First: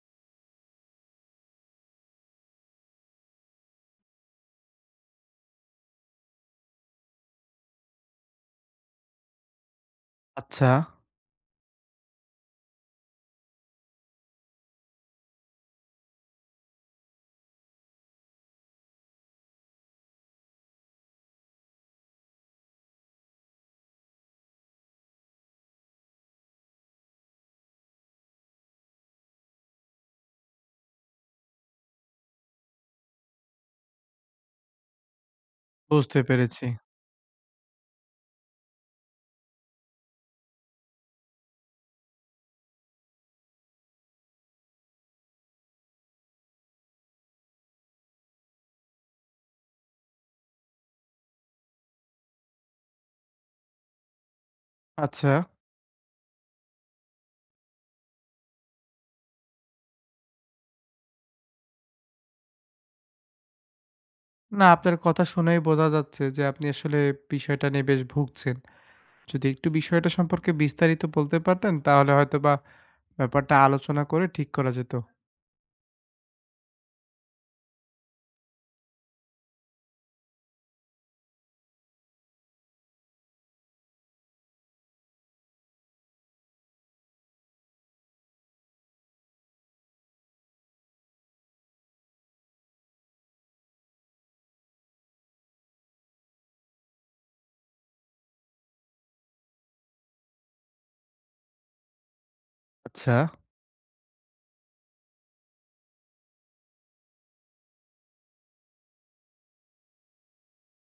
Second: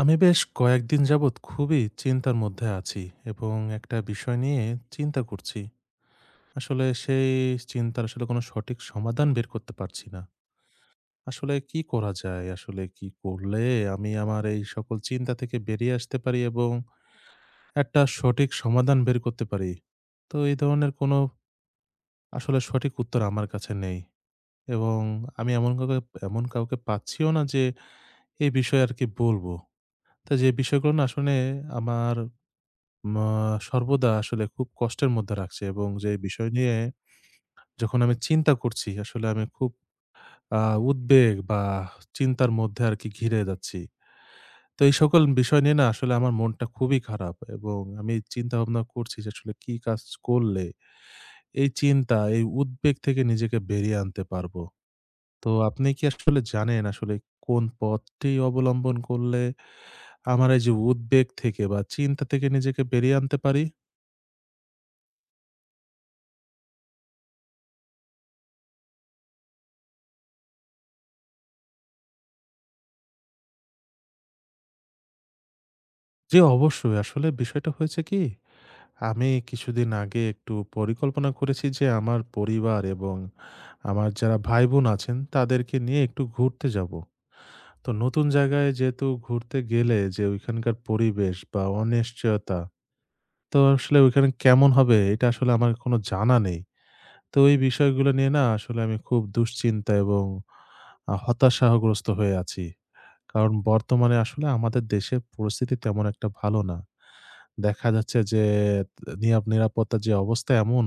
আমি বেশ কয়েকদিন যাবৎ খুবই চিন্তার মধ্যে আছি এবং একটা বিষয় নিয়ে চিন্তা করছি। আসলে সেই চিন্তার আসলে কোনো সঠিক সমাধান বের করতে পারছি না। আচ্ছা, আসলে কি করা যায়? আসলে কি করলে আমি আমার এই সকল চিন্তা থেকে বেরিয়ে আসতে পারি এবং একটা সঠিক সমাধান বের করতে পারি? তো এই ধরনের কোনো আসলে সঠিক উত্তর আমার কাছে নেই, এবং আমি এমন কাউকে পাচ্ছিও না যে এই বিষয়ে আরকি বলবো। তো যে বিষয়গুলো না শুনে আমার মা সর্বদা আসলে খুব কষ্টের মধ্যে রাখছে, এবং যে বুঝতে বিষয় পেরেছি। নিয়ে যখন আমি চিন্তা করছি, আসলে আমি খুব আ উদ্বেগ বা চিন্তার মধ্যে আরকি ঘিরে যাচ্ছি। তো এই সকল বিষয় নিয়ে না আসলে আমার মনটা খুবই খারাপ, এবং আমি চিন্তাভাবনা করছি যে আসলে কি কাজ করলে এই চিন্তা, এই উদ্বেগ থেকে নিজেকে বেরিয়ে আনতে পারবো? আচ্ছা। তো আপনি কি আসলে জানেন, আসলে কোন পথটি অবলম্বন করলে আমার এই যে উদ্বেগ থেকে বা চিন্তা থেকে নিজেকে বেরিয়ে আনতে পারি? না আপনার কথা শুনেই বোঝা যাচ্ছে যে আপনি আসলে বিষয়টা নিয়ে বেশ ভুগছেন। যদি একটু বিষয়টা সম্পর্কে বিস্তারিত বলতে পারতেন তাহলে হয়তোবা ব্যাপারটা আলোচনা করে ঠিক করা যেত। জি, অবশ্যই। আসলে বিষয়টা হয়েছে কি, আমি কিছুদিন আগে একটু পরিকল্পনা করেছি যে আমার পরিবার এবং আমার যারা ভাই বোন আছেন তাদেরকে নিয়ে একটু ঘুরতে যাব। তো নতুন জায়গায় যেহেতু ঘুরতে গেলে যে ওইখানকার পরিবেশ বা অনিশ্চয়তা, তো আসলে ওইখানে কেমন হবে এটা আসলে আমার কোনো জানা নেই। তো এই বিষয়গুলো নিয়ে না আসলে আমি খুব দুশ্চিন্তা এবং হতাশাগ্রস্ত হয়ে আছি। আচ্ছা, কারণ বর্তমানে আসলে আমাদের দেশের পরিস্থিতি তেমন একটা ভালো না। দেখা যাচ্ছে যে নিরাপত্তার যে অবস্থা এমন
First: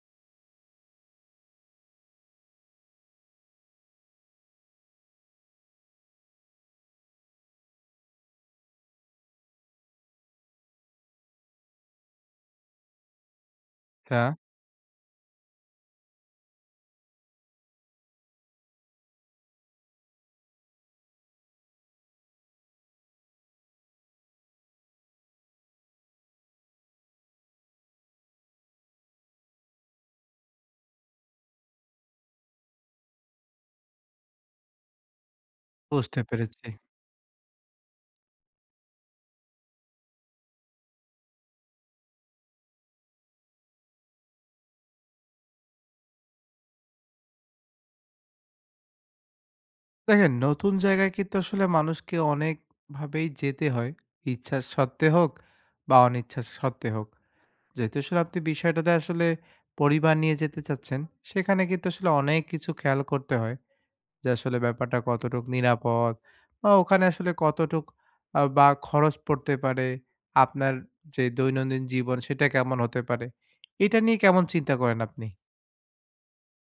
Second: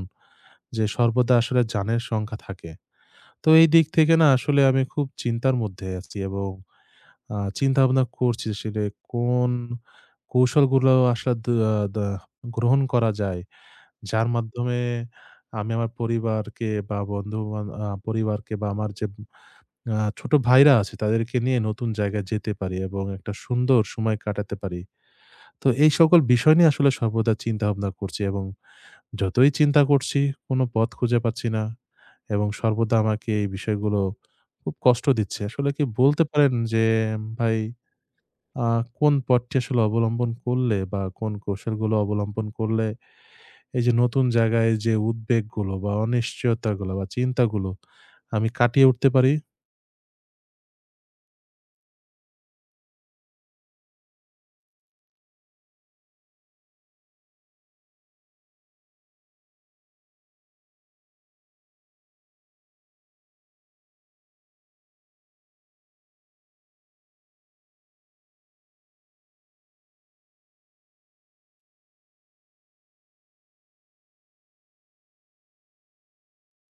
যে সর্বদা আসলে জানের সংখ্যা থাকে। তো এই দিক থেকে না আসলে আমি খুব চিন্তার মধ্যে আছি, এবং চিন্তা-ভাবনা করছি আসলে কোন কৌশলগুলো আসলে দ দা গ্রহণ করা যায়, আচ্ছা, যার মাধ্যমে আমি আমার পরিবারকে বা বন্ধু-বান আ পরিবারকে বা আমার যে ছোট ভাইরা আছে তাদেরকে নিয়ে নতুন জায়গায় যেতে পারি এবং একটা সুন্দর সময় কাটাতে পারি। তো এই সকল বিষয় নিয়ে আসলে সর্বদা চিন্তাভাবনা করছি, এবং যতই চিন্তা করছি কোনো পথ খুঁজে পাচ্ছি না, এবং সর্বদা আমাকে এই বিষয়গুলো খুব কষ্ট দিচ্ছে। আসলে কি বুঝতে বলতে পারেন পেরেছি। যে ভাই, আ কোন পথটি আসলে অবলম্বন করলে বা কোন কৌশলগুলো অবলম্বন করলে এই যে নতুন জায়গায় যে উদ্বেগগুলো বা অনিশ্চয়তাগুলো বা চিন্তাগুলো আমি কাটিয়ে উঠতে পারি? দেখেন নতুন জায়গায় কিন্তু আসলে মানুষকে অনেকভাবেই যেতে হয়। ইচ্ছা সত্ত্বে হোক বা অনিচ্ছা সত্ত্বে হোক। যেহেতু আসলে আপনি বিষয়টাতে আসলে পরিবার নিয়ে যেতে চাচ্ছেন, সেখানে কিন্তু আসলে অনেক কিছু খেয়াল করতে হয়। যে আসলে ব্যাপারটা কতটুক নিরাপদ বা ওখানে আসলে কতটুক বা খরচ পড়তে পারে, আপনার যে দৈনন্দিন জীবন সেটা কেমন হতে পারে? এটা নিয়ে কেমন চিন্তা করেন আপনি?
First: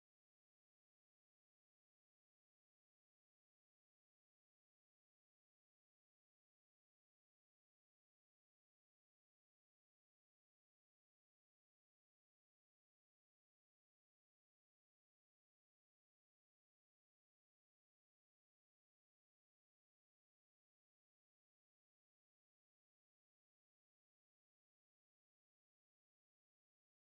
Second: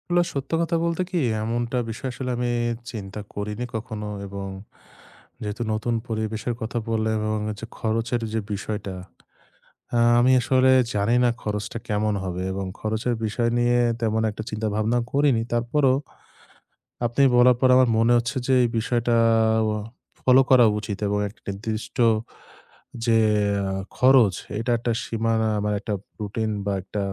আসলে সত্য কথা বলতে কি, এমনটা বিষয় আসলে আমি চিন্তা করিনি কখনো। এবং যেহেতু নতুন পরিবেশের কথা বললে, এবং যে খরচের যে বিষয়টা, আমি আসলে জানি না খরচটা কেমন হবে, এবং খরচের বিষয় নিয়ে তেমন একটা চিন্তা ভাবনা করিনি। তারপরও আপনি বলার পর আমার মনে হচ্ছে যে এই বিষয়টা ফলো করা উচিত, এবং একটা নির্দিষ্ট যে খরচ, এটা একটা সীমানা, আমার একটা রুটিন বা একটা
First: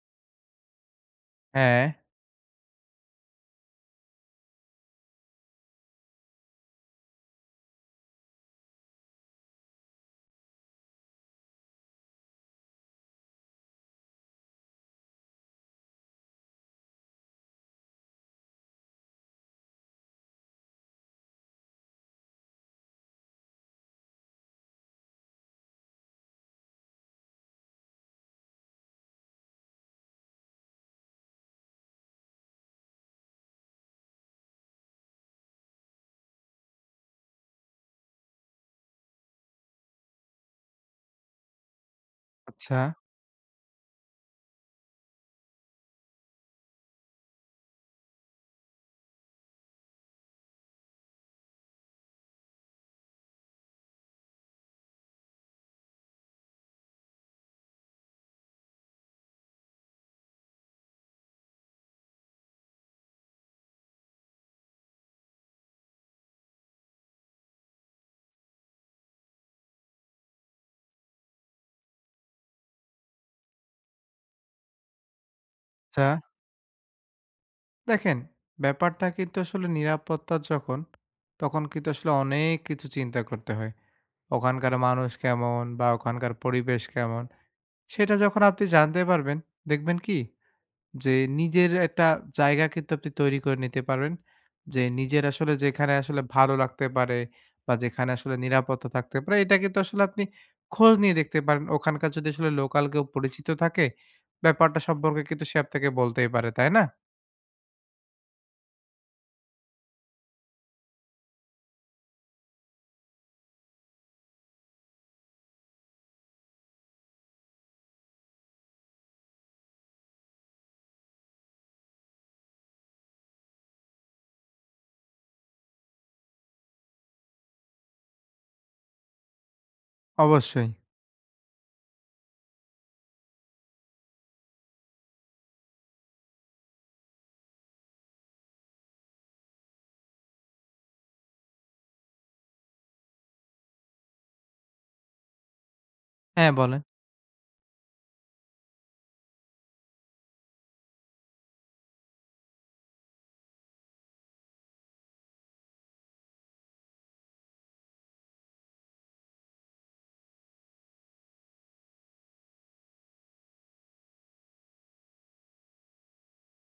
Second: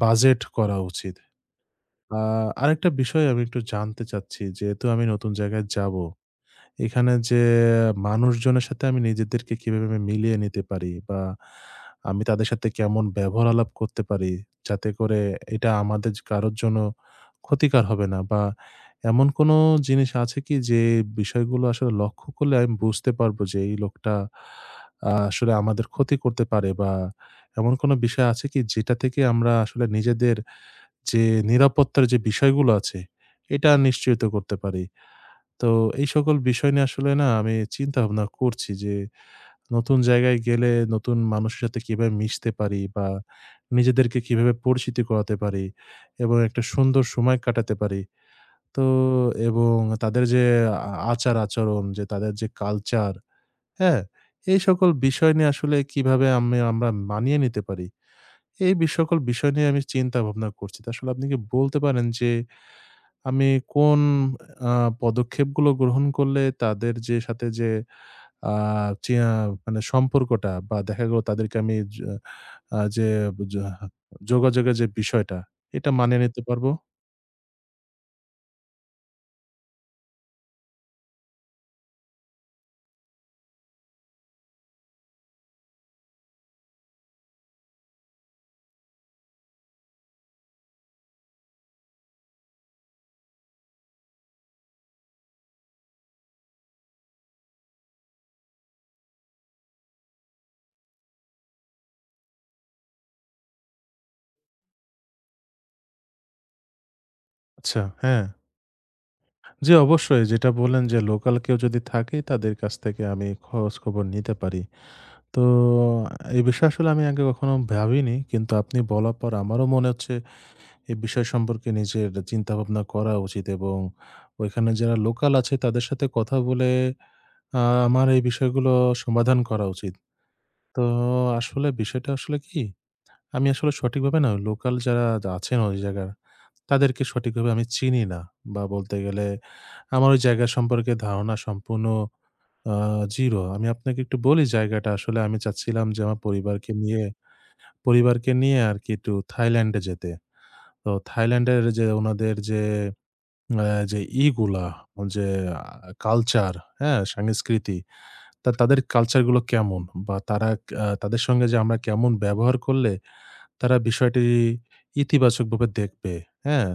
বাজেট করা উচিত। হ্যাঁ, আ আরেকটা বিষয় আমি একটু জানতে চাচ্ছি। যেহেতু আমি নতুন জায়গায় যাবো, এখানে যে মানুষজনের সাথে আমি নিজেদেরকে কিভাবে আমি মিলিয়ে নিতে পারি, বা আমি তাদের সাথে কেমন ব্যবহার আলাপ করতে পারি? যাতে করে এটা আমাদের কারোর জন্য ক্ষতিকর হবে না, বা এমন কোনো জিনিস আছে কি যে বিষয়গুলো আসলে লক্ষ্য করলে আমি বুঝতে পারবো যে এই লোকটা আসলে আমাদের ক্ষতি করতে পারে, বা এমন কোনো বিষয় আছে কি যেটা থেকে আমরা আসলে নিজেদের যে নিরাপত্তার যে বিষয়গুলো আছে, এটা নিশ্চয়িত করতে পারি। তো এই সকল বিষয় নিয়ে আসলে না আমি চিন্তাভাবনা করছি যে, নতুন জায়গায় গেলে নতুন মানুষের সাথে কিভাবে মিশতে আচ্ছা, পারি, বা নিজেদেরকে কিভাবে পরিচিতি করাতে পারি এবং একটা সুন্দর সময় কাটাতে পারি। তো এবং তাদের যে আচার-আচরণ, যে তাদের যে কালচার, হ্যাঁ? এই সকল বিষয় নিয়ে আসলে কিভাবে আমি আমরা মানিয়ে নিতে পারি? এই সকল বিষয় নিয়ে আমি চিন্তাভাবনা করছি। তো আসলে আপনি কি বলতে পারেন যে আমি কোন আ পদক্ষেপগুলো গ্রহণ করলে তাদের যে সাথে যে আ চিয়া মানে সম্পর্কটা, বা দেখা গেল তাদেরকে আমি য আ যে য যোগাযোগের যে বিষয়টা, এটা আচ্ছা। মানিয়ে নিতে পারবো? দেখেন, ব্যাপারটা কিন্তু আসলে নিরাপত্তার যখন, তখন কিন্তু আসলে অনেক কিছু চিন্তা করতে হয়। ওখানকার মানুষ কেমন বা ওখানকার পরিবেশ কেমন, সেটা যখন আপনি জানতে পারবেন, দেখবেন কি যে নিজের একটা জায়গা কিন্তু আপনি তৈরি করে নিতে পারবেন। যে নিজের আসলে যেখানে আসলে ভালো লাগতে পারে বা যেখানে আসলে নিরাপত্তা থাকতে পারে, এটা কিন্তু আসলে আপনি খোঁজ নিয়ে দেখতে পারেন। ওখানকার যদি আসলে লোকাল কেউ পরিচিত থাকে, ব্যাপারটা সম্পর্কে কিন্তু সে আপনাকে বলতেই পারে, তাই না? আচ্ছা, হ্যাঁ। জি, অবশ্যই, যেটা বললেন যে লোকাল কেউ যদি থাকে তাদের কাছ থেকে আমি খোঁজ খবর নিতে পারি। তো এই বিষয়ে আসলে আমি আগে কখনো ভাবিনি। কিন্তু আপনি বলার পর আমারও মনে হচ্ছে এ বিষয় সম্পর্কে নিজের চিন্তাভাবনা করা উচিত, এবং ওইখানে যারা লোকাল আছে তাদের সাথে কথা বলে আ আমার এই বিষয়গুলো সমাধান করা উচিত। অবশ্যই। তো আসলে বিষয়টা আসলে কি? আমি আসলে সঠিকভাবে না, লোকাল যারা আছেন ওই জায়গার, তাদেরকে সঠিকভাবে আমি চিনি না, বা বলতে গেলে আমার ওই জায়গা সম্পর্কে ধারণা সম্পূর্ণ আ 0। আমি আপনাকে একটু বলি, জায়গাটা আসলে আমি চাচ্ছিলাম যে আমার হ্যাঁ, পরিবারকে বলেন। নিয়ে পরিবারকে নিয়ে আরকি একটু থাইল্যান্ডে যেতে। তো থাইল্যান্ডের যে উনাদের যে অ্যা যে ইগুলা যে আ কালচার, হ্যাঁ? সংস্কৃতি। তা তাদের কালচার গুলো কেমন? বা তারা আ তাদের সঙ্গে যে আমরা কেমন ব্যবহার করলে তারা বিষয়টি ইতিবাচকভাবে দেখবে, হ্যাঁ?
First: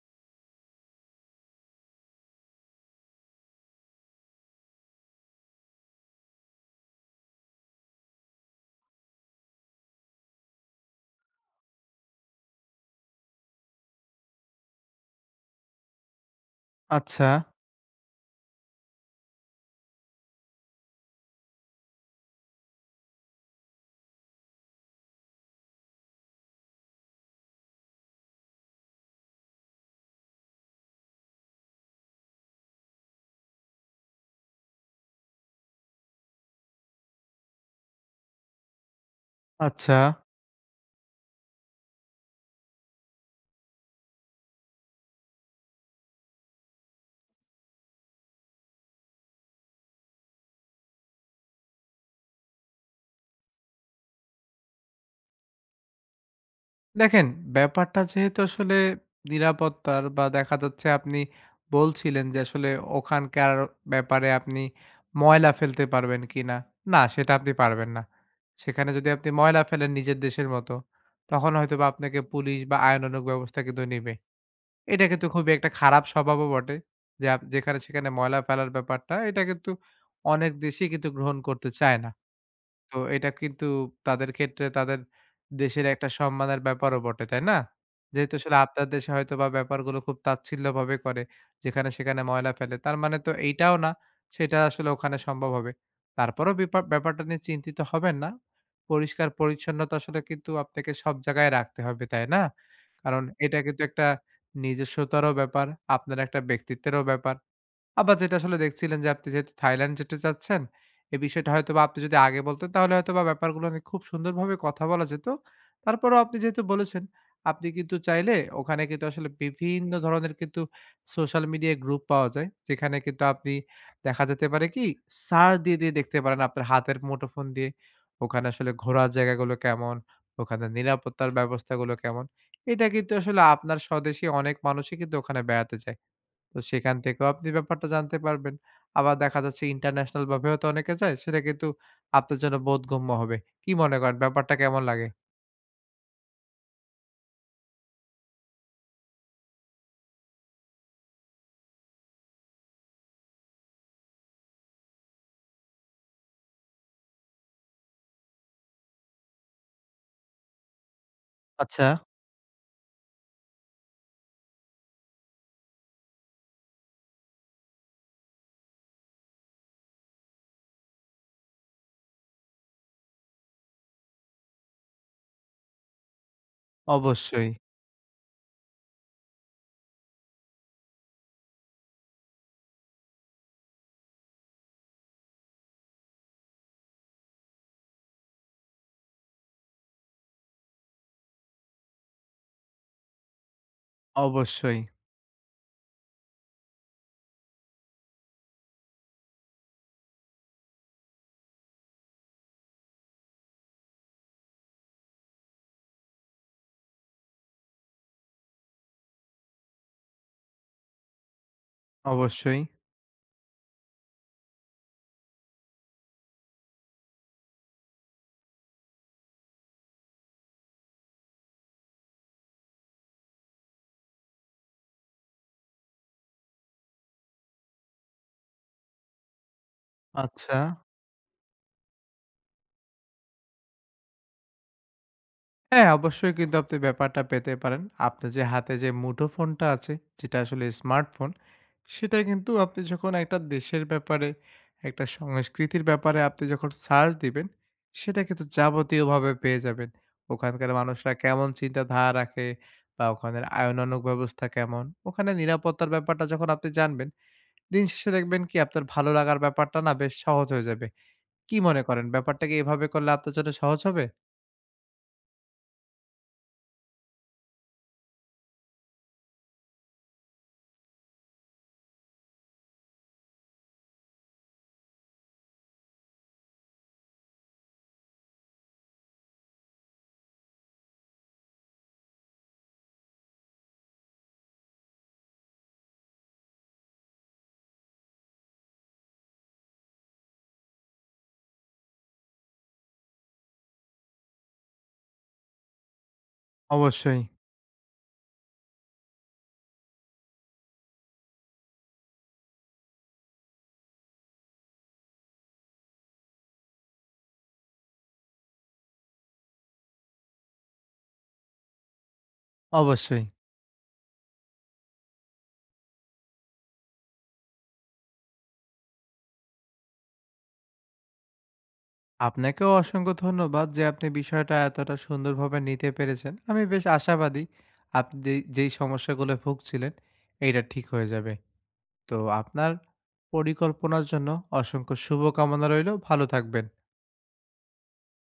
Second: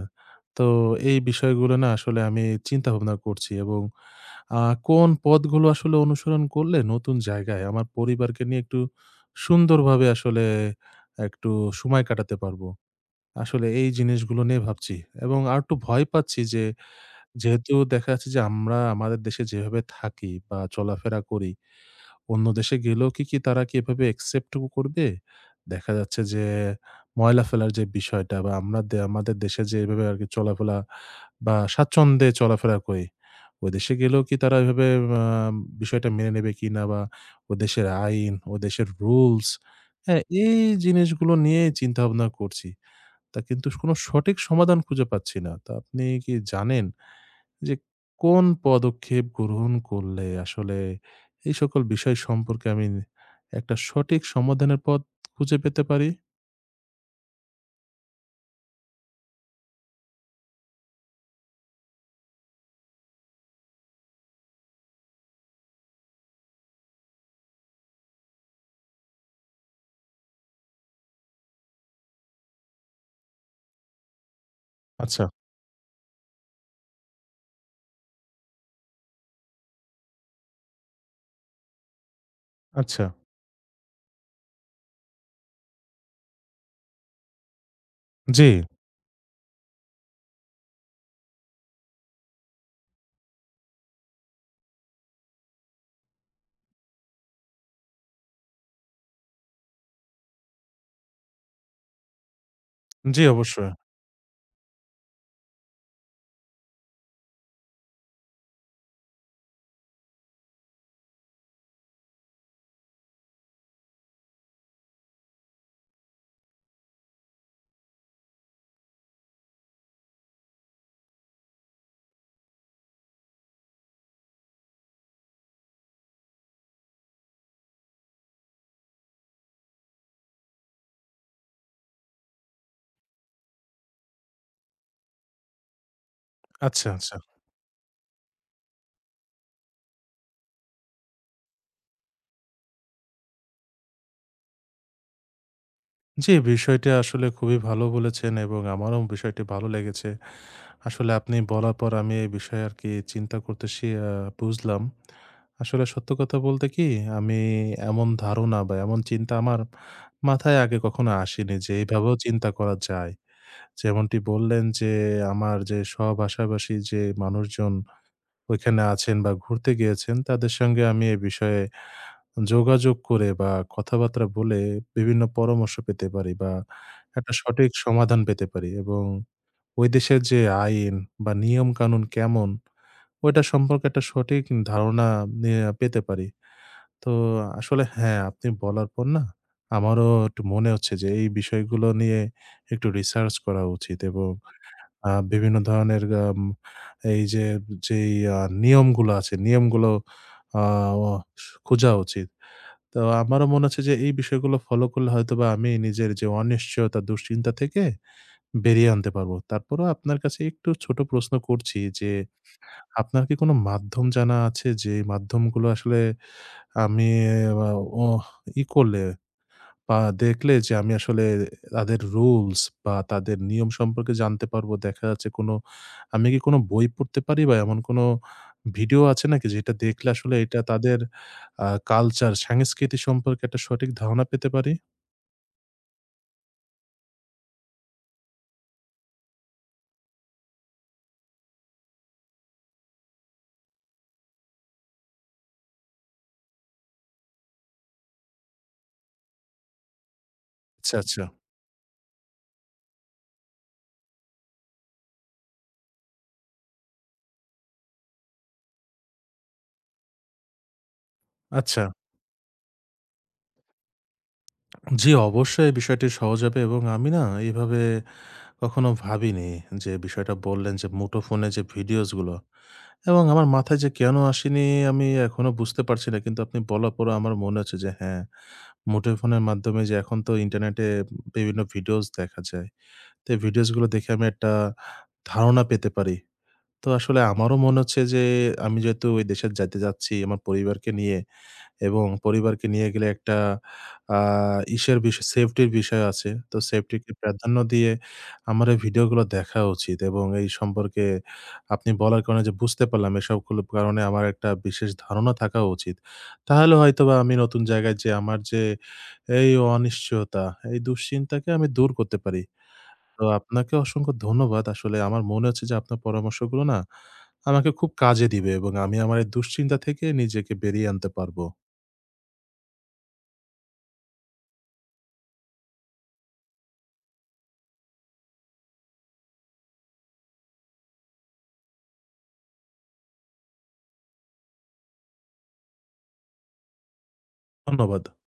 তো এই বিষয়গুলো না আসলে আমি চিন্তাভাবনা করছি, এবং আ কোন পথগুলো আসলে অনুসরণ করলে নতুন জায়গায় আমার পরিবারকে নিয়ে একটু সুন্দরভাবে আসলে একটু সময় কাটাতে পারবো। আসলে এই জিনিসগুলো নিয়ে ভাবছি, এবং আরেকটু ভয় পাচ্ছি যে, আচ্ছা, যেহেতু দেখা যাচ্ছে যে আমরা আমাদের দেশে যেভাবে থাকি বা চলাফেরা করি, অন্য দেশে গেলেও কি তারা কি এভাবে accept টুকু করবে? দেখা যাচ্ছে যে ময়লা ফেলার যে বিষয়টা, বা আমরা আমাদের দেশে যে এভাবে আরকি চলাফেরা বা স্বাচ্ছন্দ্যে চলাফেরা করি, ও দেশে গেলেও কি তারা এভাবে আ বিষয়টা মেনে নেবে কিনা, বা ও দেশের আইন, ও দেশের rules? আচ্ছা। হ্যাঁ, এই জিনিসগুলো নিয়ে চিন্তাভাবনা করছি। তা কিন্তু কোনো সঠিক সমাধান খুঁজে পাচ্ছি না। তো আপনি কি জানেন যে কোন পদক্ষেপ গ্রহণ করলে আসলে এই সকল বিষয় সম্পর্কে আমি একটা সঠিক সমাধানের পথ খুঁজে পেতে পারি? দেখেন, ব্যাপারটা যেহেতু আসলে নিরাপত্তার বা দেখা যাচ্ছে আপনি বলছিলেন যে আসলে ওখানকার ব্যাপারে আপনি ময়লা ফেলতে পারবেন কিনা? না, সেটা আপনি পারবেন না। সেখানে যদি আপনি ময়লা ফেলেন নিজের দেশের মতো, তখন হয়তোবা আপনাকে পুলিশ বা আইনানুগ ব্যবস্থা কিন্তু নিবে। এটা আচ্ছা, কিন্তু খুবই একটা খারাপ স্বভাবও বটে যে যেখানে সেখানে ময়লা ফেলার ব্যাপারটা, এটা কিন্তু অনেক দেশই কিন্তু গ্রহণ করতে চায় না। তো আচ্ছা। এটা কিন্তু তাদের ক্ষেত্রে তাদের দেশের একটা সম্মানের ব্যাপারও বটে, তাই না? যেহেতু জি, আসলে আপনার দেশে হয়তোবা ব্যাপারগুলো খুব তাচ্ছিল্যভাবে করে, যেখানে সেখানে ময়লা ফেলে। তার মানে তো এইটাও না, সেটা আসলে ওখানে সম্ভব হবে। তারপরেও ব্যাপারটা নিয়ে চিন্তিত হবেন না। পরিষ্কার-পরিচ্ছন্নতা আসলে কিন্তু আপনাকে সব জায়গায় রাখতে হবে, তাই না? কারণ জি এটা অবশ্যই। কিন্তু একটা নিজস্বতারও ব্যাপার, আপনার একটা ব্যক্তিত্বেরও ব্যাপার। আবার যেটা আসলে দেখছিলেন যে আপনি যেহেতু থাইল্যান্ড যেতে চাচ্ছেন, এই বিষয়টা হয়তোবা আপনি যদি আগে বলতেন তাহলে হয়তোবা ব্যাপারগুলো নিয়ে খুব সুন্দরভাবে কথা বলা যেত। তারপরেও আপনি যেহেতু বলেছেন, আপনি কিন্তু চাইলে ওখানে কিন্তু আসলে বিভিন্ন ধরনের কিন্তু সোশ্যাল মিডিয়া গ্রুপ পাওয়া যায়। যেখানে কিন্তু আপনি দেখা যেতে পারে কি সার্চ দিয়ে দেখতে পারেন আপনার হাতের মুঠোফোন দিয়ে। ওখানে আসলে ঘোরার জায়গাগুলো কেমন, ওখানে নিরাপত্তার ব্যবস্থাগুলো কেমন। এটা কিন্তু আসলে আপনার স্বদেশী অনেক মানুষই কিন্তু ওখানে বেড়াতে যায়। তো আচ্ছা, সেখান আচ্ছা। থেকেও আপনি ব্যাপারটা জানতে পারবেন। আবার দেখা যাচ্ছে ইন্টারন্যাশনাল ভাবেও তো অনেকে যায়, সেটা কিন্তু আপনার জন্য বোধগম্য হবে। কি মনে করেন ব্যাপারটা কেমন লাগে? জি, বিষয়টা আসলে খুবই ভালো বলেছেন, এবং আমারও বিষয়টি ভালো লেগেছে। আসলে আপনি বলার পর আমি এই বিষয়ে আরকি চিন্তা করতে শি আ বুঝলাম। আসলে সত্য কথা বলতে কি, আমি এমন ধারণা বা এমন চিন্তা আমার মাথায় আগে কখনো আসেনি যে আচ্ছা। এভাবেও চিন্তা করা যায়। যেমনটি বললেন যে, আমার যে সহ-ভাষাভাষী যে মানুষজন ওইখানে আছেন বা ঘুরতে গিয়েছেন, তাদের সঙ্গে আমি এ বিষয়ে যোগাযোগ করে বা কথাবার্তা বলে বিভিন্ন পরামর্শ পেতে পারি, বা একটা অবশ্যই, সঠিক সমাধান পেতে পারি, এবং ওই দেশের যে আইন বা নিয়মকানুন কেমন, ওইটা সম্পর্কে একটা সঠিক ধারণা নিয়ে পেতে পারি। তো আসলে হ্যাঁ, আপনি বলার পর না আমারও একটু মনে হচ্ছে যে এই বিষয়গুলো নিয়ে একটু রিসার্চ করা উচিত, এবং অবশ্যই, বিভিন্ন ধরনের এই যে যেই নিয়মগুলো আছে, নিয়মগুলো আ অ খোঁজা উচিত। তো আমারও মনে হচ্ছে যে এই বিষয়গুলো ফলো করলে হয়তোবা আমি নিজের যে অনিশ্চয়তা, দুশ্চিন্তা থেকে বেরিয়ে আনতে পারবো। তারপরেও আপনার কাছে একটু ছোট প্রশ্ন করছি যে, অবশ্যই। আপনার কি কোনো মাধ্যম জানা আছে, যে মাধ্যমগুলো আসলে আমি আ অ ই করলে আ দেখলে যে আমি আসলে তাদের রুলস বা তাদের নিয়ম সম্পর্কে জানতে পারবো? দেখা যাচ্ছে কোনো, আমি কি কোনো বই পড়তে পারি, বা এমন কোনো ভিডিও আছে নাকি যেটা দেখলে আসলে আচ্ছা। এটা তাদের কালচার, সংস্কৃতি সম্পর্কে একটা সঠিক ধারণা পেতে পারি? হ্যাঁ, অবশ্যই কিন্তু আপনি ব্যাপারটা পেতে পারেন। আপনার যে হাতে যে মুঠোফোনটা আছে, যেটা আসলে স্মার্টফোন, সেটা কিন্তু আপনি যখন একটা দেশের ব্যাপারে, একটা সংস্কৃতির ব্যাপারে আপনি যখন সার্চ দিবেন, সেটা কিন্তু যাবতীয়ভাবে পেয়ে যাবেন। ওখানকার আচ্ছা, মানুষরা আচ্ছা। কেমন চিন্তাধারা রাখে বা ওখানের আইনানুগ ব্যবস্থা কেমন, ওখানে নিরাপত্তার ব্যাপারটা যখন আপনি জানবেন, দিন শেষে দেখবেন কি আপনার ভালো লাগার ব্যাপারটা না বেশ সহজ হয়ে যাবে। কি মনে আচ্ছা। করেন ব্যাপারটা কি এভাবে করলে আপনার জন্য সহজ হবে? জি, অবশ্যই বিষয়টি সহজ হবে, এবং আমি না এভাবে কখনো ভাবিনি, যে বিষয়টা বললেন যে মুঠোফোনে যে ভিডিওস গুলো, এবং আমার মাথায় যে কেন আসেনি আমি এখনো বুঝতে পারছি না। কিন্তু আপনি বলার পরে আমার মনে হচ্ছে যে হ্যাঁ, মুঠোফোনের মাধ্যমে যে এখন তো ইন্টারনেটে বিভিন্ন ভিডিওস দেখা যায়। তো এই ভিডিওস গুলো দেখে আমি একটা ধারণা পেতে পারি। তো আসলে আমারও মনে হচ্ছে যে আমি যেহেতু ওই দেশে যাইতে যাচ্ছি আমার পরিবারকে নিয়ে, এবং পরিবারকে নিয়ে গেলে একটা আ ইসের বিষয়, সেফটির বিষয় আছে। তো সেফটিকে অবশ্যই, প্রাধান্য দিয়ে আমার এই ভিডিওগুলো দেখা উচিত, এবং এই সম্পর্কে আপনি বলার কারণে যে বুঝতে পারলাম, এসবগুলো কারণে আমার একটা বিশেষ ধারণা থাকা উচিত। তাহলে হয়তোবা আমি নতুন জায়গায় যেয়ে আমার যে এই অনিশ্চয়তা, এই দুশ্চিন্তাকে আমি দূর করতে পারি। অবশ্যই। তো আপনাকে অসংখ্য ধন্যবাদ। আসলে আমার মনে হচ্ছে যে আপনার পরামর্শগুলো না আমাকে খুব কাজে দিবে, এবং আমি আমার এই দুশ্চিন্তা থেকে নিজেকে বেরিয়ে আনতে পারবো। আপনাকেও অসংখ্য ধন্যবাদ যে আপনি বিষয়টা এতটা সুন্দরভাবে নিতে পেরেছেন। আমি বেশ আশাবাদী আপনি যেই যেই সমস্যাগুলো ভুগছিলেন, এটা ঠিক হয়ে যাবে। তো আপনার পরিকল্পনার জন্য অসংখ্য শুভকামনা রইলো। ভালো থাকবেন। ধন্যবাদ।